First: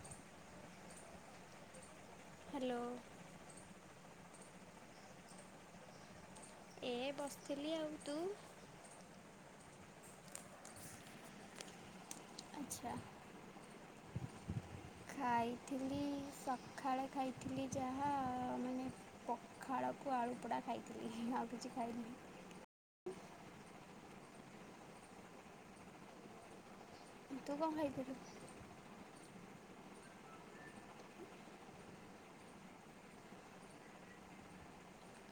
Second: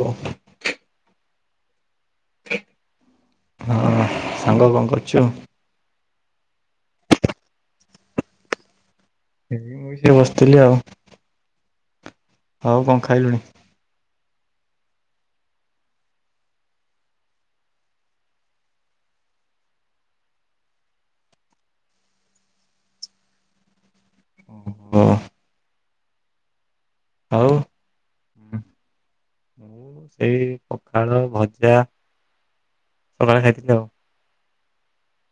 ଓ hello. ହଁ ସାଙ୍ଗ କଣ କରୁଛ? ଏ ବସିଥିଲି ଆଉ ତୁ? ବସିଥିଲି ଆଉ। ଆଉ ଆଚ୍ଛା। କଣ ଖାଇଲୁଣି? ଖାଇଥିଲି ସକାଳେ ଖାଇଥିଲି ଯାହା ମାନେ ପଖାଳକୁ ଆଳୁ ପୋଡ଼ା ଖାଇଥିଲି ଆଉ କିଛି ଖାଇନି। ଓ। ଆଉ ତୁ କଣ ଖାଇଥିଲୁ? ଏଇ ପଖାଳ ଭଜା ସକାଳେ ଖାଇଥିଲି ଆଉ।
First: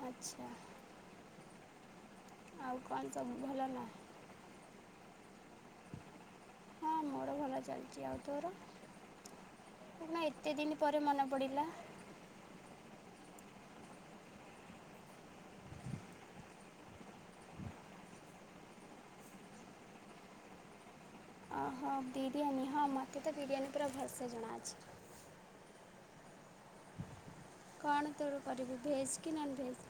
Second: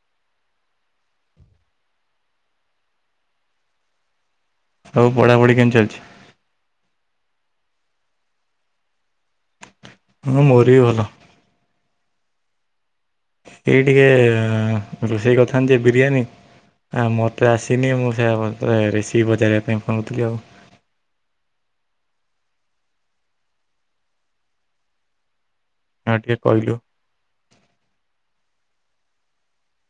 ଆଚ୍ଛା। ଆଉ କଣ ସବୁ ଭଲ ନା? ହଉ ପଢାପଢି କେମିତି ଚାଲିଛି? ହଁ ମୋର ଭଲ ଚାଲିଛି ଆଉ ତୋର କ ହଁ ଏତେ ମୋର ଦିନ ବି ଭଲ। ପରେ ମନେ ପଡିଲା। ଏଇ ଟିକେ ରୋଷେଇ କଥାନ୍ତି ବିରିୟାନୀ ହଁ ମୋତେ ଆସିନି ମୁଁ ସେ ରେସି ପଚାରିବା ପାଇଁ ଫୋନ କରିଥିଲି ଆଉ। ଓହୋ ବିରିୟାନୀ ହଁ ମୋତେ ତ ବିରିୟାନୀ ପୁରା ଭଲସେ ଜଣାଅଛି। ହଁ ଟିକେ କହିଲୁ। କଣ ତୋଳୁ କରିବୁ ଭେଜ୍ କି ନନ ଭେଜ୍?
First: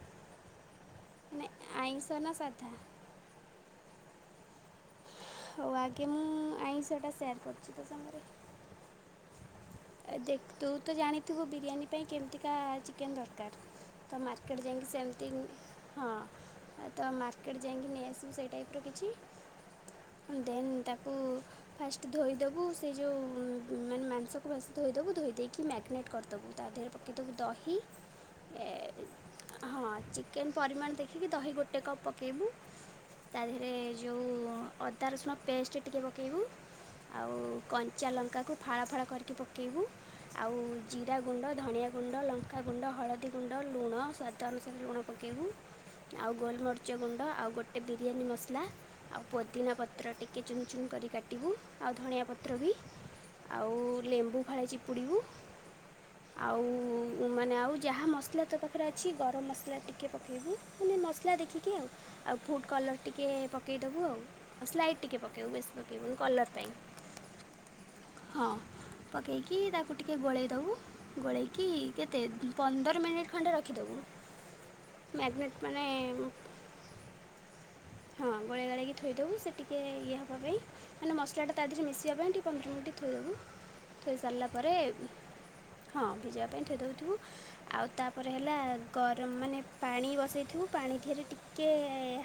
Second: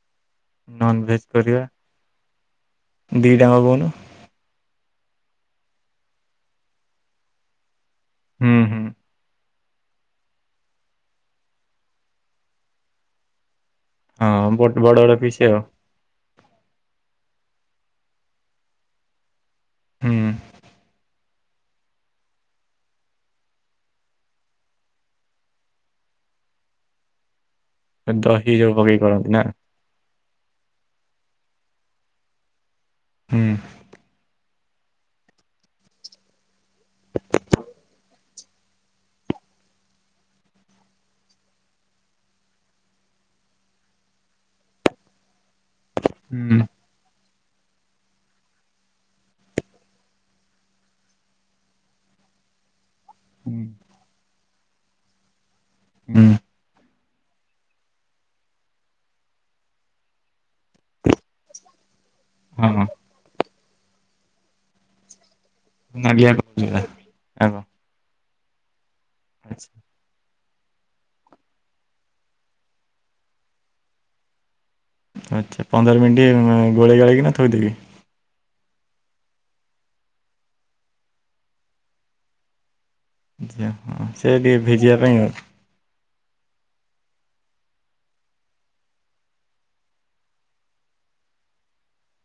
ନନ୍ ଭେଜ୍ ମାନେ କରିବା ଆଇଁଷ ନା ସାଧା? ଦି ଟାଙ୍କ କହୁନୁ। ହଉ ଆଗେ ମୁଁ ଆଇଁଷଟା ସେୟାର୍ କରୁଛି ତୋ ସାଙ୍ଗରେ। ହୁଁ। ଏ ଦେଖ ତୁ ତ ଜାଣିଥିବୁ ବିରିୟାନୀ ପାଇଁ କେମିତିକା ଚିକେନ୍ ଦରକାର। ତ ହଁ ମାର୍କେଟ ବୋଟେ ଯାଇକି ବଡ ବଡ ସେମିତି ପିସ ଆଉ। ହଁ ତ ମାର୍କେଟ ଯାଇକି ନେଇଆସିବୁ ସେଇ ଟାଇପ୍ ର କିଛି ହୁଁ ଦେନ ତାକୁ ଫାଷ୍ଟ ଧୋଇ ଦବୁ ସେଇ ଯୋଉ ମାନେ ମାଂସ ଭ ଧୋଇ ଦେେବୁ ଧୋଇ ଦେଇକି ମ୍ୟାରିନେଟ୍ କରିଦବୁ ତା ଦେହରେ ପକାଇଦବୁ ଦହି ଦହି ଏ ଯୋଉ ପକେଇ କରନ୍ତି ନା। ହଁ ଚିକେନ୍ ପରିମାଣ ଦେଖିକି ଦହି ଗୋଟେ କପ୍ ପକାଇବୁ ତା ହୁଁ ଦେହରେ ଯେଉଁ ଅଦା ରସୁଣ ପେଷ୍ଟ ଟିକେ ପକାଇବୁ। ଆଉ କଞ୍ଚା ଲଙ୍କାକୁ ଫଳା ଫଳ କରିକି ପକେଇବୁ। ଆଉ ଜିରା ଗୁଣ୍ଡ ଧନଆ ଗୁଣ୍ଡ ଲଙ୍କାଗୁଣ୍ଡ ହଳଦୀ ଗୁଣ୍ଡ ଲୁଣ ସ୍ୱାଦ ଅନୁସାରେ ଲୁଣ ପକେଇବୁ। ଆଉ ହୁଁ ଗୋଲମରିଚ ଗୁଣ୍ଡ ଆଉ ଗୋଟେ ବିରିୟାନୀ ମସଲା। ଆଉ ପୋଦିନା ପତ୍ର ଟିକେ ଚୁନ ଚୁନ କରି କାଟିବୁ ଆଉ ଧଣିଆ ପତ୍ର ବି। ଆଉ ଲେମ୍ବୁ ଫାଳେ ଚିପୁଡ଼ିବୁ। ହୁଁ। ଆଉ ଉଁ ମାନେ ଆଉ ଯାହା ମସଲା ତୋ ପାଖରେ ଅଛି ଗରମ ମସଲା ଟିକି ପକାଇବୁ ମାନେ ମସଲା ଦେଖିକି ଆଉ। ଆଉ ଫୁଡ଼୍ ହଁ ହଁ କଲର୍ ଟିକେ ପକେଇ ଦବୁ ଆଉ ସ୍ଲାଇଟ୍ ଟିକେ ପକେଇବୁ ବେଶୀ ପକେଇବୁନି ନାଲିଆ କଲର୍ କଲର ପାଇଁ। ଯୋଉରା ଆଗ। ପକେଇକି ଆଚ୍ଛା ତାକୁ ଟିକେ ଗୋଳେଇଦବୁ ଗୋଳେଇକି କେତେ ପନ୍ଦର ମିନିଟ୍ ଖଣ୍ଡେ ରଖିଦବୁ। ଆଛା ପନ୍ଦର ମିଣ୍ଟି ଗୋଳେଇ ଗାଳେଇକିନା ଥୋଇଦେବି। ହଁ ଗୋଳେଇ ଗାଳେଇକି ଥୋଇଦବୁ ସେ ଟିକି ଇଏ ହେବା ପାଇଁ ମାନେ ମସଲାଟା ତା ଦେହରେ ମିିସିବା ପାଇଁ ଟିକେ ପନ୍ଦର ମିଣ୍ଟି ଥୋଇଦବୁ। [inaudible] ହଁ ସେ ଟିକେ ଭିଜିବା ପାଇଁ ଆଉ। ହଁ ଭିଜିବା ପାଇଁ ଥୋଇଦଉଥୁବୁ ଆଉ ତାପରେ ହେଲା ଗରମ ମାନେ ପାଣି ବସେଇଥିବୁ ପାଣି ଧିଅରେ ଟିକ୍ କେ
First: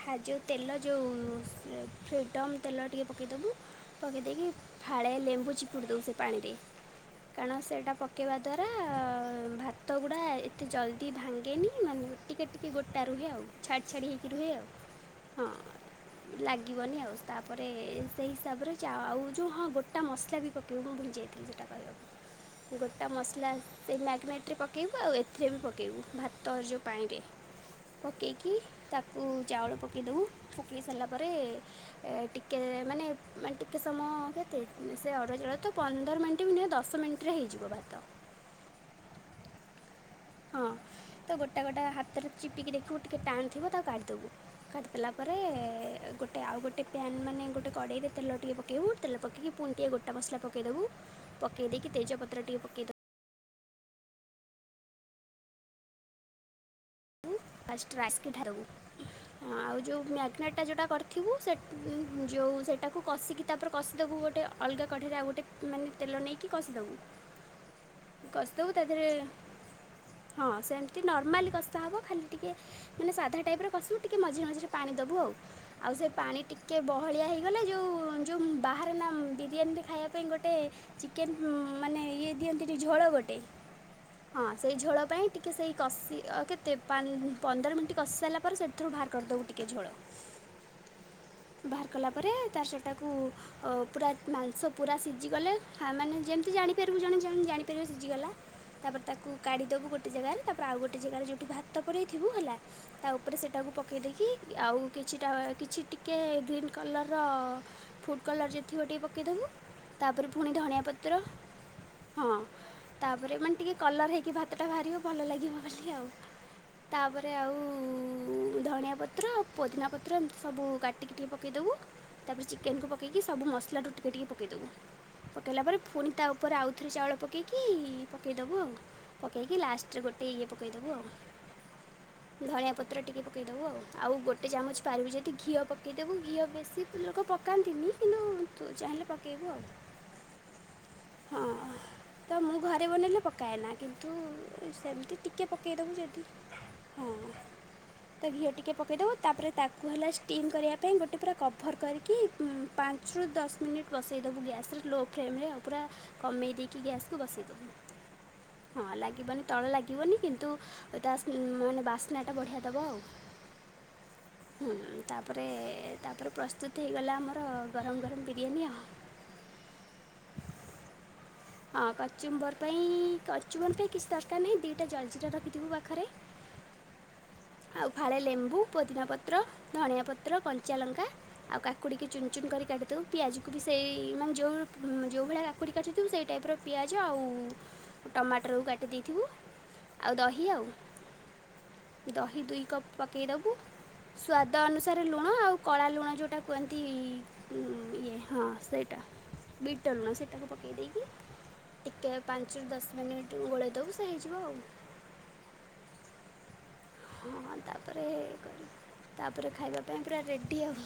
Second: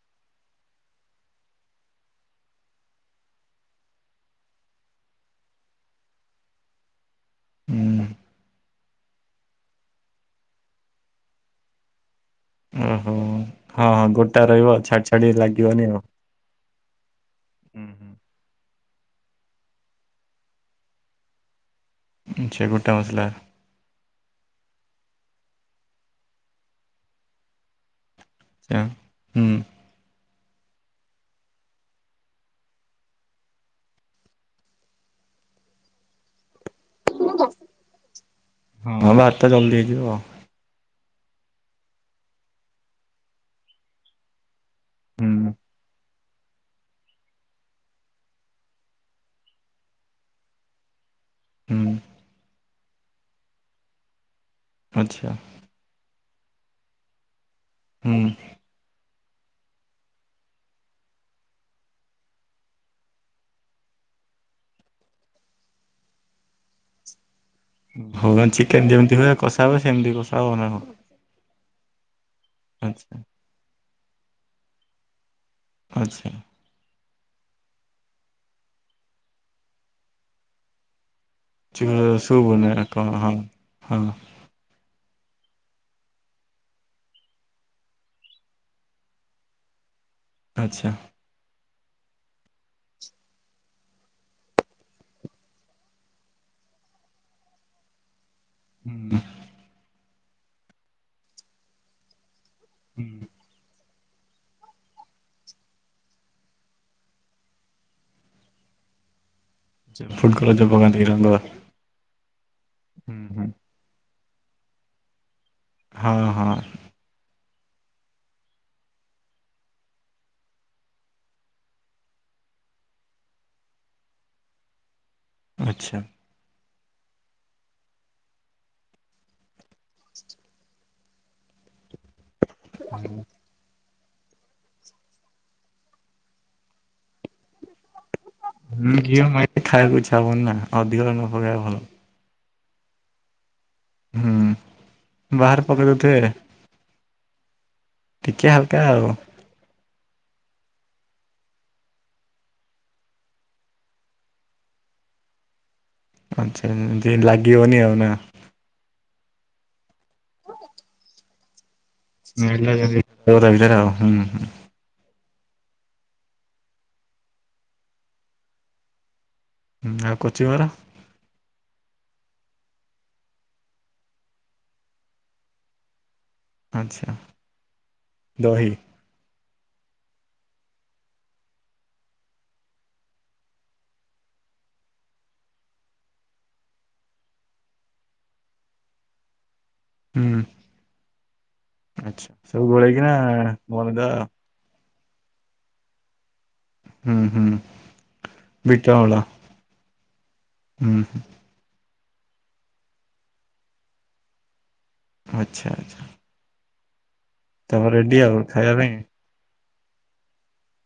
ହା ଯୋଉ ତେଲ ଯୋଉ ଫ୍ରିଡ଼ମ୍ ତେଲ ଟିକେ ପକେଇଦବୁ ପକେଇ ଦେଇକି ଫାଳେ ଲେମ୍ବୁ ଚିପୁଡ଼ି ଦବୁ ସେ ପାଣିରେ। କାଣ ସେଇଟା ହୁଁ ପକେଇବା ଦ୍ଵାରା ଭାତ ଗୁଡ଼ା ଏତେ ଜଲ୍ଦି ଭାଙ୍ଗେନି ମାନେ ଟିକେ ଟିକେ ଗୋଟା ଓହୋ। ରୁହେ ଆଉ ଛାଡ଼ି ହଁ ହଁ ଛାଡ଼ି ହେଇକି ଗୋଟା ରୁହେ ଆଉ। ରହିବ ଛାଡି ଛାଡି ଲାଗିବନି ଆଉ। ଲାଗିବନି ଆଉ ତାପରେ ହୁଁ ହୁଁ ସେଇ ହିସାବରେ ଚା ଆଉ ଯୋଉ ହଁ ଗୋଟା ମସଲା ବି ପକାଇବୁ ମୁଁ ଭୁ୍ଲିଯାଇଥି ସେଟା ଆଚ୍ଛା କହିବାକୁ। ଗୋଟା ମସଲା ମସଲାସ୍ ସେ ମ୍ୟାଗ୍ନାଇଟ୍ ରେ ପକେଇବୁ ଆଉ ଏଥିରେ ବି ପକେଇବୁ ଭାତ ଯେଉ ପାଇଁରେ। ପକେଇକି ଆଚ୍ଛା ତାକୁ ହୁଁ ଚାଉଳ ପକେଇ ଦବୁ ପକେଇ ସାରିଲା ପରେ। ଏ ଟିକେ ମାନେ ଟିକେ ସମୟ କେତେ ସେ ଅରୁଆ ଚାଉଳ ତ ପନ୍ଦ ନ୍ଦର ମିଣ୍ଟ୍ ବି ନୁହେଁ ଦଶ ମିଣ୍ଟ୍ ରେ ହେଇଯିବ ଭାତ। ହଁ ଭାତ ଜଲ୍ଦି ହେଇଯିବ ଆଉ। ହଁ ତ ଗୋଟା ଗୋଟା ହାତରେ ଚିପିକି ଦେଖିବୁ ଟିକେ ଟାଣ୍ ଥିବ ତାକୁ କାଢ଼ିଦବୁ। ଖାଟ୍ ଦେଲା ପରେ ହୁଁ ଗୋଟେ ଆଉ ଗୋଟେ ପ୍ୟାନ୍ ମାନେ ଗୋଟେ କଡ଼େଇରେ ତେଲ ଟିକେ ପକେଇବୁ ତେଲ ପକେଇକି ପୁଣି ଟିକେ ଗୋଟା ମସଲା ପକେଇଦବୁ ପକେଇ ଦେଇି ହୁଁ କି ତେଜ ପତ୍ରଟିକେ ପକେଇଦବ ଆଚ୍ଛା। ହୁଁ। [unintelligible] ଆଉ ଯେଉଁ ମ୍ୟାଗ୍ନଟା ଯୋଉଟା କରିଥିବୁ ସେଟ ଯୋଉ ସେଟାକୁ କଷିକି ତାପରେ କଷିଦେବୁ ଗୋଟେ ଅଲଗା କ଼ଢ଼େଇ ରେ ଆଉ ଗୋଟେ ମାନେ ତେଲ ନେଇକି କଷିଦେବୁ। [unintelligible] କଷିଦେବୁ ତା ଚିକେନ୍ ଦେହରେ ଯେମିତି ହୁଏ କଷା ହୁଏ ସେମିତି କଷା ହଁ ହବ ନା କଣ? ସେମିତି ନର୍ମାଲି କଷା ହବ ଖାଲି ଟିକେ ମାନେ ଆଚ୍ଛା ସାଧା ଟାଇପ୍ ର କଷିବୁ ଟିକେ ମଝିରେ ମଝିରେ ପାଣି ଦେବୁ ଆଉ। ଆଉ ସେ ପାଣି ଟି କେ ବହଳିଆ ହେଇଗଲେ ଯୋଉ ଯୋଉ ବାହାରେ ନା ବିରିୟାନି ରେ ଖାଇବା ପାଇଁ ଗୋଟେ ଚିକେନ୍ ମାନେ ଆଚ୍ଛା। ଇଏ ସୁପ୍ ନା ଦିଅନ୍ତିନି ଝୋଳ କଣ ହଁ ଗୋଟେ। ହଁ ସେଇ ଝୋଳ ପାଇଁ ଟିକେ ସେଇ କଷି ଅ କେତ ତେ ପାନ୍ ପନ୍ଦର ମିନିଟ୍ କଷି ସାରିଲା ପରେ ସେଥିରୁ ବାହାର କରିଦେବୁ ଟିକେ ଝୋଳ। ଆଚ୍ଛା। ବାହାର କଲା ପରେ ତାର୍ ସେଟାକୁ ଓ ପୁରା ମାଂସ ପୁରା ସିଝିଗଲେ ଆ ମାନେ ଯେମିତି ଜାଣିପାରିବୁ ଜଣେ ଯେମ ଜାଣିପାରିବ ସିଝିଗଲା। ତାପରେ ହୁଁ ତାକୁ କାଢ଼ିଦବୁ ଗୋଟେ ଜାଗାରେ ତାପରେ ଆଉ ଗୋଟେ ଜାଗାରେ ଯୋଉଠି ଭାତ ପୁରେଇଥିବୁ ହେଲା ତା ଉପରେ ସେଠ ତାକୁ ପକେଇଦେଇକି ଆଉ କିଛିଟା କିଛି ଟିକେ ଗ୍ରୀନ୍ କଲର୍ ର ଫୁଡ଼୍ କଲର୍ ଯଦି ଥିବ ଟିକେ ପକାଇଦବୁ ତାପରେ ଫୁଡ୍ କଲର ଫୁଣି ଯୋଉ ଧନିଆ ପକାନ୍ତି ପତ୍ର ରଙ୍ଗ ହଁ ହୁଁ ତାପରେ ହୁଁ ମାନେ ଟିକେ କଲର୍ ହେଇକି ଭାତଟା ବାହାରିବ ଭଲ ଲାଗିବ ବୋଲି ଆଉ। ହଁ ହଁ ତାପରେ ଆଉ ଧଣିଆ ପତ୍ର ପୋଦିନା ପତ୍ର ଏମିତି ସବୁ କାଟିକି ଟିକେ ପକେଇଦବୁ। ତାପରେ ଚିକେନକୁ ପକେଇକି ସବୁ ମସଲାରୁ ଟିକେ ଟିକେ ପକେଇବୁ ପକେଇଲା ପରେ ଆଚ୍ଛା। ପୁଣି ତା ଉପରେ ଆଉଥରେ ଚାଉଳ ପକେଇକି ପକେଇଦବୁ ଆଉ ପକେଇକି ଲାଷ୍ଟରେ ଗୋଟେ ଇଏ ପକେଇଦେବୁ ଆଉ। ଧଣିଆ ପତ୍ର ଟିକେ ପକେଇବ ଦବୁ ଆଉ ଆଉ ଗୋଟେ ଚାମଚ ପାରିବୁ ଯଦି ଘିଅ ପକାଇଦବୁ ଘିଅ ବେଶୀ ଲୋକ ପକାନ୍ତିନି। କିନ୍ତୁ ତୁ ହୁଁ ଚାହିଁଲେ ଘିଅ ପକେଇବୁ ଆଉ। ମାରିଲେ ଖାଇବାକୁ ଇଚ୍ଛା ହବନି ନା ଅଧିକ ନ ପକେଇବା ହଁ। ଭଲ। ତ ମୁଁ ଘରେ ବନେଇଲେ ପକାଏନା, କିନ୍ତୁ ହୁଁ ସେମିତି ଟିକେ ବାହାରେ ପକେଇ ଦେବୁ ଦଉଥିବେ ଯଦି। ହଁ ତ ଘିଅ ଟିକେ ହାଲକା ଆଉ। ପକେଇଦବ ତାପରେ ତା କୁ ହେଲା ଷ୍ଟିମ୍ କରିବା ପାଇଁ, ଗୋଟେ ପୁରା କଭର୍ କରିକି ପାଞ୍ଚରୁ ଦସ୍ ମିନିଟ୍ ବସେଇ ଦବୁ ଗ୍ୟାସ୍ ରେ ଲୋ ଫ୍ଲେମରେ ଆଉ ପୁରା କମେଇ ଆଚ୍ଛା ଦେଇକି ଏମିତି ଗ୍ୟାସ୍ ରେ ବସେଇ ଦବୁ। ଲାଗିବନି ଆଉ ନା। ହଁ ଲାଗିବନି ତଳେ ଲାଗିବନି କିନ୍ତୁ ତା ସ୍ମେ-ମାନେ ବା ବାସ୍ନା ଟା ବଢ଼ିଆ ଦବ ଆଉ। ସ୍ମେଲ ତା ଭିତରେ ଆଉ ହୁଁ ହୁଁ। ତାପରେ ତାପରେ ପ୍ରସ୍ତୁତ ହେଇଗଲା ଆମର ଗରମ୍, ଗରମ୍ ବିରିୟାନୀ ଆଉ। ହୁଁ ଆଉ କଚିମରା? ହଁ କଚୁମ୍ବର ପାଇଁ, କଚୁମ୍ବର ପାଇଁ କିଛି ଦରକାର ନାହିଁ ଦୁଇଟା ଜର୍ଜିରା ରଖିଥିବୁ ପାଖରେ ଆଚ୍ଛା ଆଉ ଫାଳେ ଲେମ୍ବୁ, ଦହି ପୋଦିନା ପତ୍ର, ଧଣିଆ ପତ୍ର, କଞ୍ଚା ଲଙ୍କା ଆଉ କାକୁଡିିକି ଚୁନ୍, ଚୁନ୍ କରି କାଟିି ଦବୁ, ପିଆଜକୁ ବି ସେଇ ମାନେ ଯୋଉ ଯୋଉ ଭଳିଆ କାକୁଡି କାଟି ଥିବୁ ସେଇ ଟାଇପ୍ର ପିଆଜ ଆଉ ଟମାଟରକୁ କାଟି ଦେଇଥିବୁ ଆଉ ହୁଁ ଦହି ଆଉ। ଆଚ୍ଛା। ଦହି ଦୁଇ ସବୁ କପ୍ ଗୋଳେଇକିନା ପକେଇଦବୁ ବନେଇଦବା ଆଉ ସ୍ୱା ଦ, ଅନୁସାରେ ଲୁଣ ଆଉ କଳା ଲୁଣ ଯେଉଁଟା କୁହନ୍ତି ହୁଁ ହୁଁ ଇଏ ହଁ ବିଟ ସେଇଟା ଅମଳ ବିଟଲୁଣ ସେଇଟାକୁ ପକାଇ ଦେଇକି ହୁଁ ଟିକେ ପାଞ୍ଚରୁ ଦଶ ମିନିଟ୍ ଗୋଳେଇ ଦବୁ ସେ ହେଇଯିବ ଆଉ। ଆଚ୍ଛା ଆଚ୍ଛା। ହଁ ତାପରେ, ରେଡି ଆଉ ଖାଇବା ପାଇଁ। ତାପରେ ଖାଇବା ପାଇଁ ପୁରା ରେଡ଼ି ଆଉ।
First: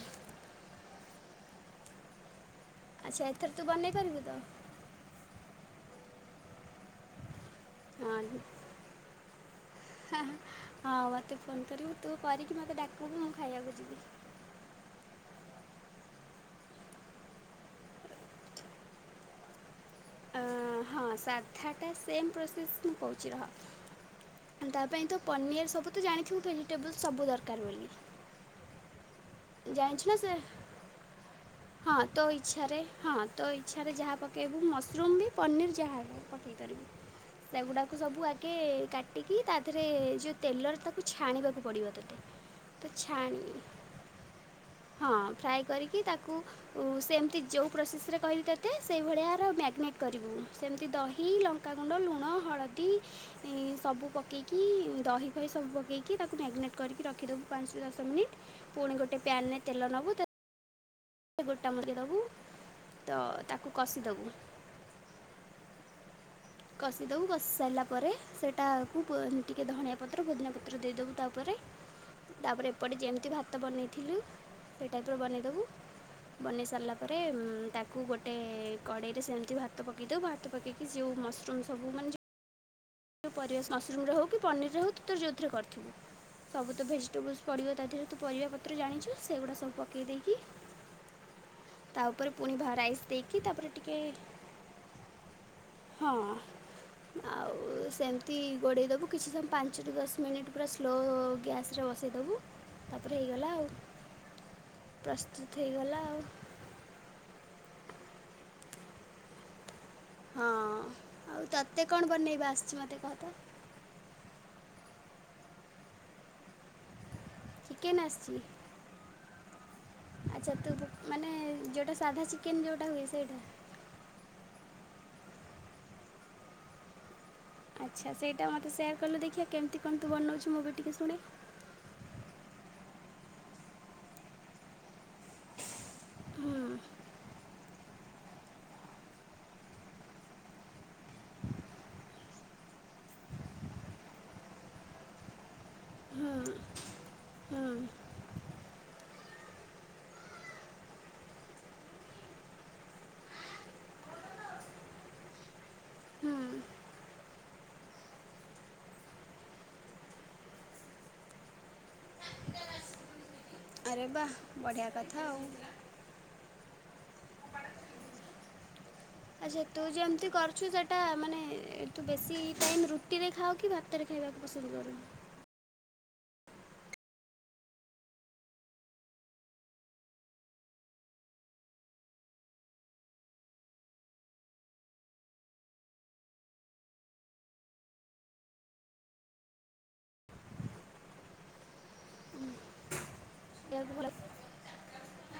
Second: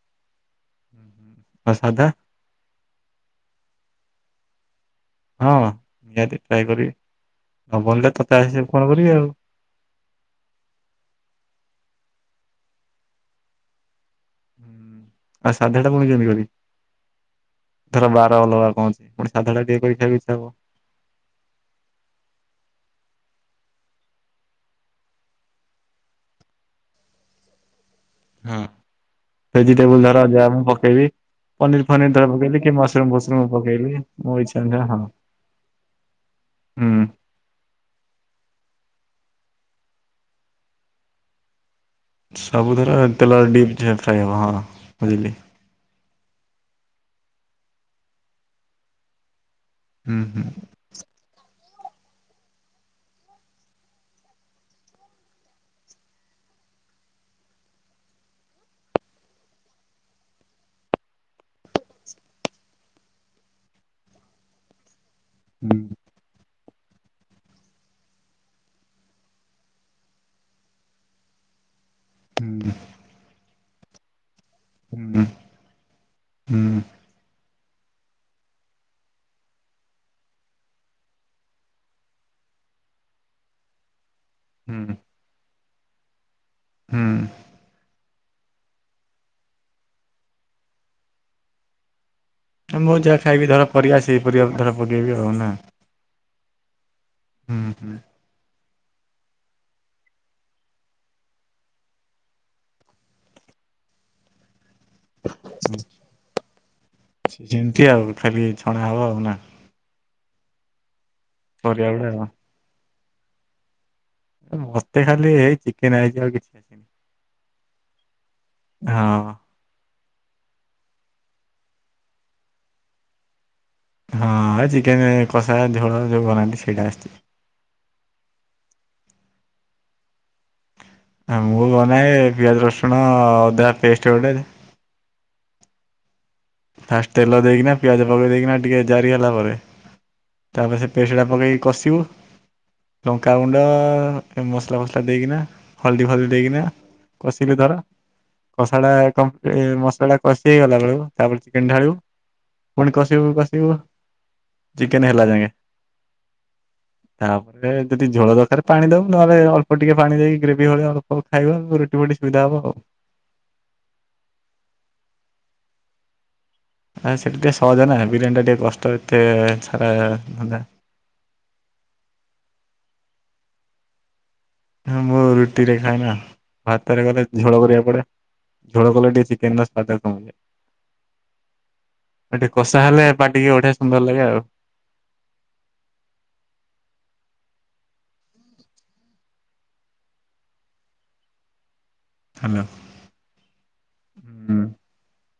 ଆଉ ସାଧା? ଆଚ୍ଛା ଏଥର ତୁ ବନେଇ କରିବୁ ତ? ହଁ ନିହାତି ଟ୍ରାଏ କରିବି, ନ ବନିଲେ ତତେ ଆସି ଫୋନ୍ କରିବି ଆଉ। ହାଁ, ହଁ ବା ତୁ ଫୋନ୍ କରିବୁ ତୁ କରିକି ମୋତେ ଡାକିବୁ ମୁଁ ଖାଇବାକୁ ଯିବି। ହୁଁ। ଆଉ ସାଧା ଟା ମୁ କେମିତି କରିବି? ଧର ବାର ଅଲଗା କଣ ଅଛି, ପୁଣି ସାଧା ଟା କିଏ କରିକି ଖାଇବେକି। ଅଁ ହଁ ସାଧଟା ସେମ୍ ପ୍ରୋସେସ୍ ମୁଁ କହୁଛି ରହ ତା ପାଇଁ ତ ପନିୟାର ସବୁ ତ ଜାଣିଥିବୁ ଭେଜିଟେବୁଲ୍ ସବୁ ଦରକାର ବୋଲି। ହଁ ଜାଣିଛୁ ଭେଜିଟେବୁଲ୍ ନା ଧର ସେ ଯାହା ମୁଁ ପକେଇବି ପନିର ହଁ ଫନିର ଧର ତୋ ପକେଇଲି କି ଇଚଛାରେ ମସରୁମ ହଁ ଫସରୁମ ତୋ ପକେଇଲି ଇଚ୍ଛାରେ ଯାହା ମୋ ଇଚ୍ଛା ପକେଇବୁ ଅନୁସାରେ ହଁ ମଶୃରୁମ୍ ବି ପନିର୍ ଯାହା ହେବ। ପକେଇ ପାରିବୁ। ହୁଁ। ସେଗୁଡ଼ାକୁ ସବୁ ଆଗେ କାଟିକି ତା ଦେହରେ ଯୋଉ ତେଲରେ ତାକୁ ଛାଣିବାକୁ ପଡ଼ିବ ତତେ। ତ ସବୁଥର ତେଲ ଛାଣି ଡିପ୍ ଫ୍ରାଏ ହବ ହଁ ହଁ ବୁଝିଲି ଫ୍ରାଏ କରିକି ତାକୁ ଓ ସେମିତି ଯୋଉ ପ୍ରୋସେସ୍ ରେ କହିଲି ତତେ ସେଇଭଳିଆର ମ୍ୟାଗେନେଟ୍ ହୁଁ କରିବୁ। ହୁଁ। ସେମିତି ଦହି ଲ ଙ୍କା ଗୁଣ୍ଡ, ଲୁଣ, ହଳଦୀ ସବୁ ପକେଇକି ଦହି ପହି ସବୁ ପକେଇକି ତାକୁ ମ୍ୟାଗେନେଟ୍ କରିକି ରଖିଦେବୁ ପାଞ୍ଚରୁ ଦଶ ମିନିଟ୍ ପୁଣି ଗୋଟେ ପ୍ୟାନ୍ ରେ ତେଲ ନବୁ ଗୋଟା ମରିଚ୍ ଦବୁ ତ ତାକୁ କଷିଦବୁ ହୁଁ। କଷିଦବୁ କଷି ସାରିଲା ପରେ, ସେଇଟାକୁ ଟିକେ ଧଣିଆ ପତ୍ର, ପୁଦୀନା ପତ୍ର, ଦେଇଦବୁ ତାପରେ ହୁଁ ତାପରେ ଏପଟେ ଯେମିତି ଭାତ ବନେଇଥିଲୁ ସେଇ ଟାଇପ୍ ର ବନେଇଦବୁ ବନେଇ ହୁଁ ସାରିଲା ତାରେ ଉଁ, ତାକୁ ଗୋଟେ କଡ଼େଇରେ ସେମିତି ଭାତ ପକେଇ ଦବୁ ଭାତ ପକେଇକି, ଶିଉ ମସ୍ରୁମ୍ ସବୁ ମାନେ ଯୋ ଯୋଉ ପରିବା ମସ୍ରୁମ୍ ରେ ହଉ କି ପନିର୍ ହୁଁ ରେ ହୋଉ, ତୁ ତୋର ଯଉଥିରେ କରିଥିବୁ, ସବୁ ତ ହୁଁ। ଭେଜିଟେବୁଲ୍ସ୍ ପଡ଼ିବ ତା ଦେହରେ। ତୁ ପରିବା ପତ୍ର ଜାଣିଛୁ, ସେଗୁଡ଼ା ସବୁ ପକାଇ ଦେଇକି ତା ଉପରେ ପୁଣି ମୁଁ ଭାରାଇସ୍ ଯାହା ଦେଇକି, ଖାଇବି ଧର ତାପରେ ଟିକେ ପରିବା ସେଇ ପରିବା ଧର ପକେଇବି ଆଉ ନା ହଁ। ହୁଁ ଆଉ ହୁଁ। ସେମିତି ଗୋଡ଼େଇ ଦବୁ। କିଛି ସମୟ ପାଞ୍ଚରୁ ଦଶ ମିନିଟ୍ ପୁରା ସ୍ଲୋ ଗ୍ୟାସ୍ ରେ ବସେଇଦବୁ ତାପରେ ହେଇଗଲା ଆଉ ପ୍ରସ୍ତୁତ୍ ହେଇଗଲା ଆଉ। ଯେମିତି ଆଉ ଖାଲି ଛଣା ହବ ଆଉ ନା। ହଁ। ଆଉ ତତେ ପରିବା ଗୁଡା କଣ ଆଉ। ବନେଇବା ଆସିଚି ମୋତେ କହ ତ? ମତେ ଖାଲି ହେଇ ଚିକେନ ଆଇଚି ଆଉ କିଛି ଆସିନି। ଚିକେନ୍ ଆସିଚି। ହଁ। ଆଚ୍ଛା ତୁ ମାନେ ଯୋଉଟା ସାଧା ଚିକେନ୍ ଯୋଉଟା ହୁଏ ସେଇଟା। ହଁ ଚିକେନ କଷା ଝୋଳ ଯୋଉ ବନାନ୍ତି ସେଇଟା ଆସିଚି। ଆଚ୍ଛା। ସେଇଟା ମୋତେ ସେୟାର କଲୁ ଦେଖିଆ କେମିତି କଣ ତୁ ବନଉଚୁ ମୁଁ ବି ଟିକେ ଶୁଣେ। ମୁଁ ବନାଏ ପିଆଜ ରସୁଣ ଅଦା ପେଷ୍ଟ ଗୋଟେ ହୁଁ। ଫାଷ୍ଟ ତେଲ ଦେଇକିନା ପିଆଜ ପକେଇ ଦେଇକିନା ଟିକେ ଜାରି ହେଲା ପରେ ତାପରେ ସେ ପେଷ୍ଟଟା ପକେଇକି କଷିବୁ। ଲଙ୍କାଗୁଣ୍ଡ ମସଲା ଫସଲା ଦେଇକିନା ହଳଦୀ ଫଳଦୀ ହୁଁ ଦେଇକିନା କସିଲୁ ହୁଁ ଧର କଷାଟା କମ୍ପି ମସଲା ଟା କଷି ହେଇଗଲା ବେଳକୁ ତାପରେ ଚିକେନ ଢାଳିବୁ। ପୁଣି କଷିବୁ କଷିବୁ ଚିକେନ ହେଲା ଯାଙ୍କେ। ହୁଁ ତାପରେ ଯଦି ଝୋଳ ଦରକାର ପାଣି ଦବୁ ନହେଲେ ଅଳ୍ପ ଟିକେ ପାଣି ଦେଇକି ଗ୍ରେଭି ଭଳିଆ ଅଳ୍ [unintelligible] ଖାଇବା ରୁଟି ଫୁଟି ସୁବିଧା ହବ ଆଉ। ଆରେ ବାଃ ବଢ଼ିଆ କଥା ଆଉ। ଆ ସେଟା ଟିକେ ସହଜ ନା। ବିରିୟାନୀ ଟା ଟିକେ କଷ୍ଟ ଏତେ ସାରା ଧନ୍ଧା। ଟା ମାନେ ତୁ ବେଶି ଟାଇମ୍ ରୁଟିରେ ଖାଅ କି ଭା ଭାତରେ ଖାଇବାକୁ ପସନ୍ଦ କ ହଁ ମୁଁ ରୁଟିରେ ଖାଏ ନା। ଭାତରେ କଲେ ଝୋଳ କରିବାକୁ ପଡେ। ଝୋଳ କଲେ ଟିକେ ଚିକେନର ସ୍ୱାଦ କମିଯାଏ। ଏ ଟିକେ କଷା ହେଲେ ପାଟି କି ବଢିଆ ସୁନ୍ଦର ଲାଗେ ଆଉ। ହାଲୋ। [unintelligible] ହୁଁ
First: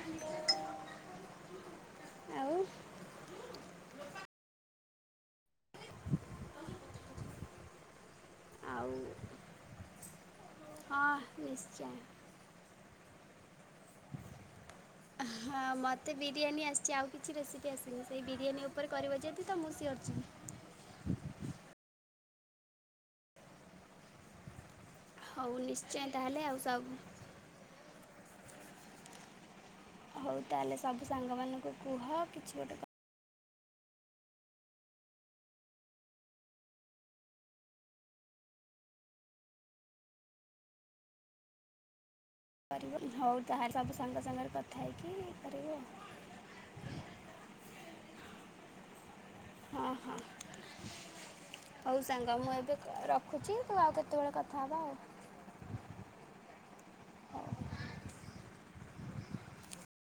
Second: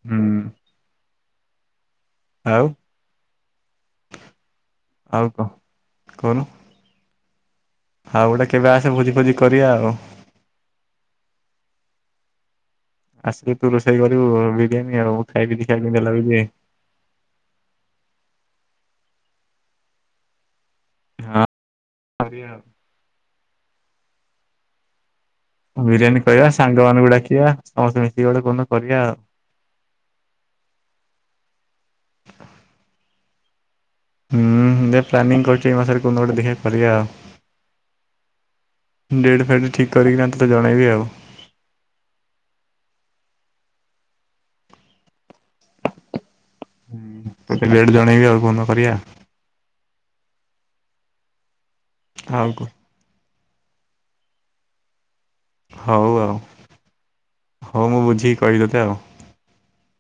ହୁଁ ଆଉ ଆଉ କହ କହୁନୁ। ଆଉ ଗୋଟେ କେବେ ଆଉ ଆସେ ଭୋଜି ଫୋଜି କରିବା ଆଉ। ହଁ ନିଶ୍ଚୟ। ଆସିଲେ ତୁ ରୋଷେଇ କରିବୁ ବିରିୟାନୀ ଆଉ। ଖାଇକି ହଁ ଦେଖିବା କେମିତି ମୋତେ ଲାଗୁଛି ବିରିୟାନୀ ଆସିଚି। ଆଉ କିଛି ରେସିପି ଆସିନି। ସେଇ ବିରିୟାନୀ ଉପରେ କରିବ ଯଦି ତ ମୁଁ ସିଓର ଯିବି। ହଁ କରିବା ଆଉ। ହଉ ନିଶ୍ଚୟ ବିରିୟାନୀ ତାହେଲେ କରିବା ଆଉ। ସ [unintelligible] ସମସ୍ତେ ମିଶିକି ଗୋଟେ କୋଉଦିନ କରିବା ଆଉ। ହଉ ତାହେଲେ ସବୁ ସାଙ୍ଗ ମାନଙ୍କୁ କୁହ କିଛି ଗୋଟେ କ ହୁଁ ଦେଖିଆ ପ୍ଲାନିଂ କରୁଚି ଏଇ ମାସରେ କୋଉଦିନ ଗୋଟେ ଦେଖିଆ କରିବା ଆଉ। ଡେଟ୍ ଫେଟ୍ ଠିକ୍ କରିକିନା ତତେ ଜଣେଇବି ଆଉ। କରିବ। ହଉ ତାହାଲେ ସବୁ ସାଙ୍ଗ ସାଙ୍ଗରେ କଥା ହେଇକି କରିବୁ ଆଉ। ହୁଁ। ତତେ ଡେଟ୍ ଜଣେଇବି ଆଉ କୋଉଦିନ କରିବା। ହଁ ହଁ। ହଉ ସାଙ୍ଗ ଆଉ ମୁଁ ଏବେ ରଖ୍ ଖୁଚି। ତୁ ଆଉ କେତେବେଳେ କଥା ହେବା ଆଉ। ହଉ ଆଉ। ହଉ ମୁଁ ବୁଝିକି କହିବି ତତେ ଆଉ।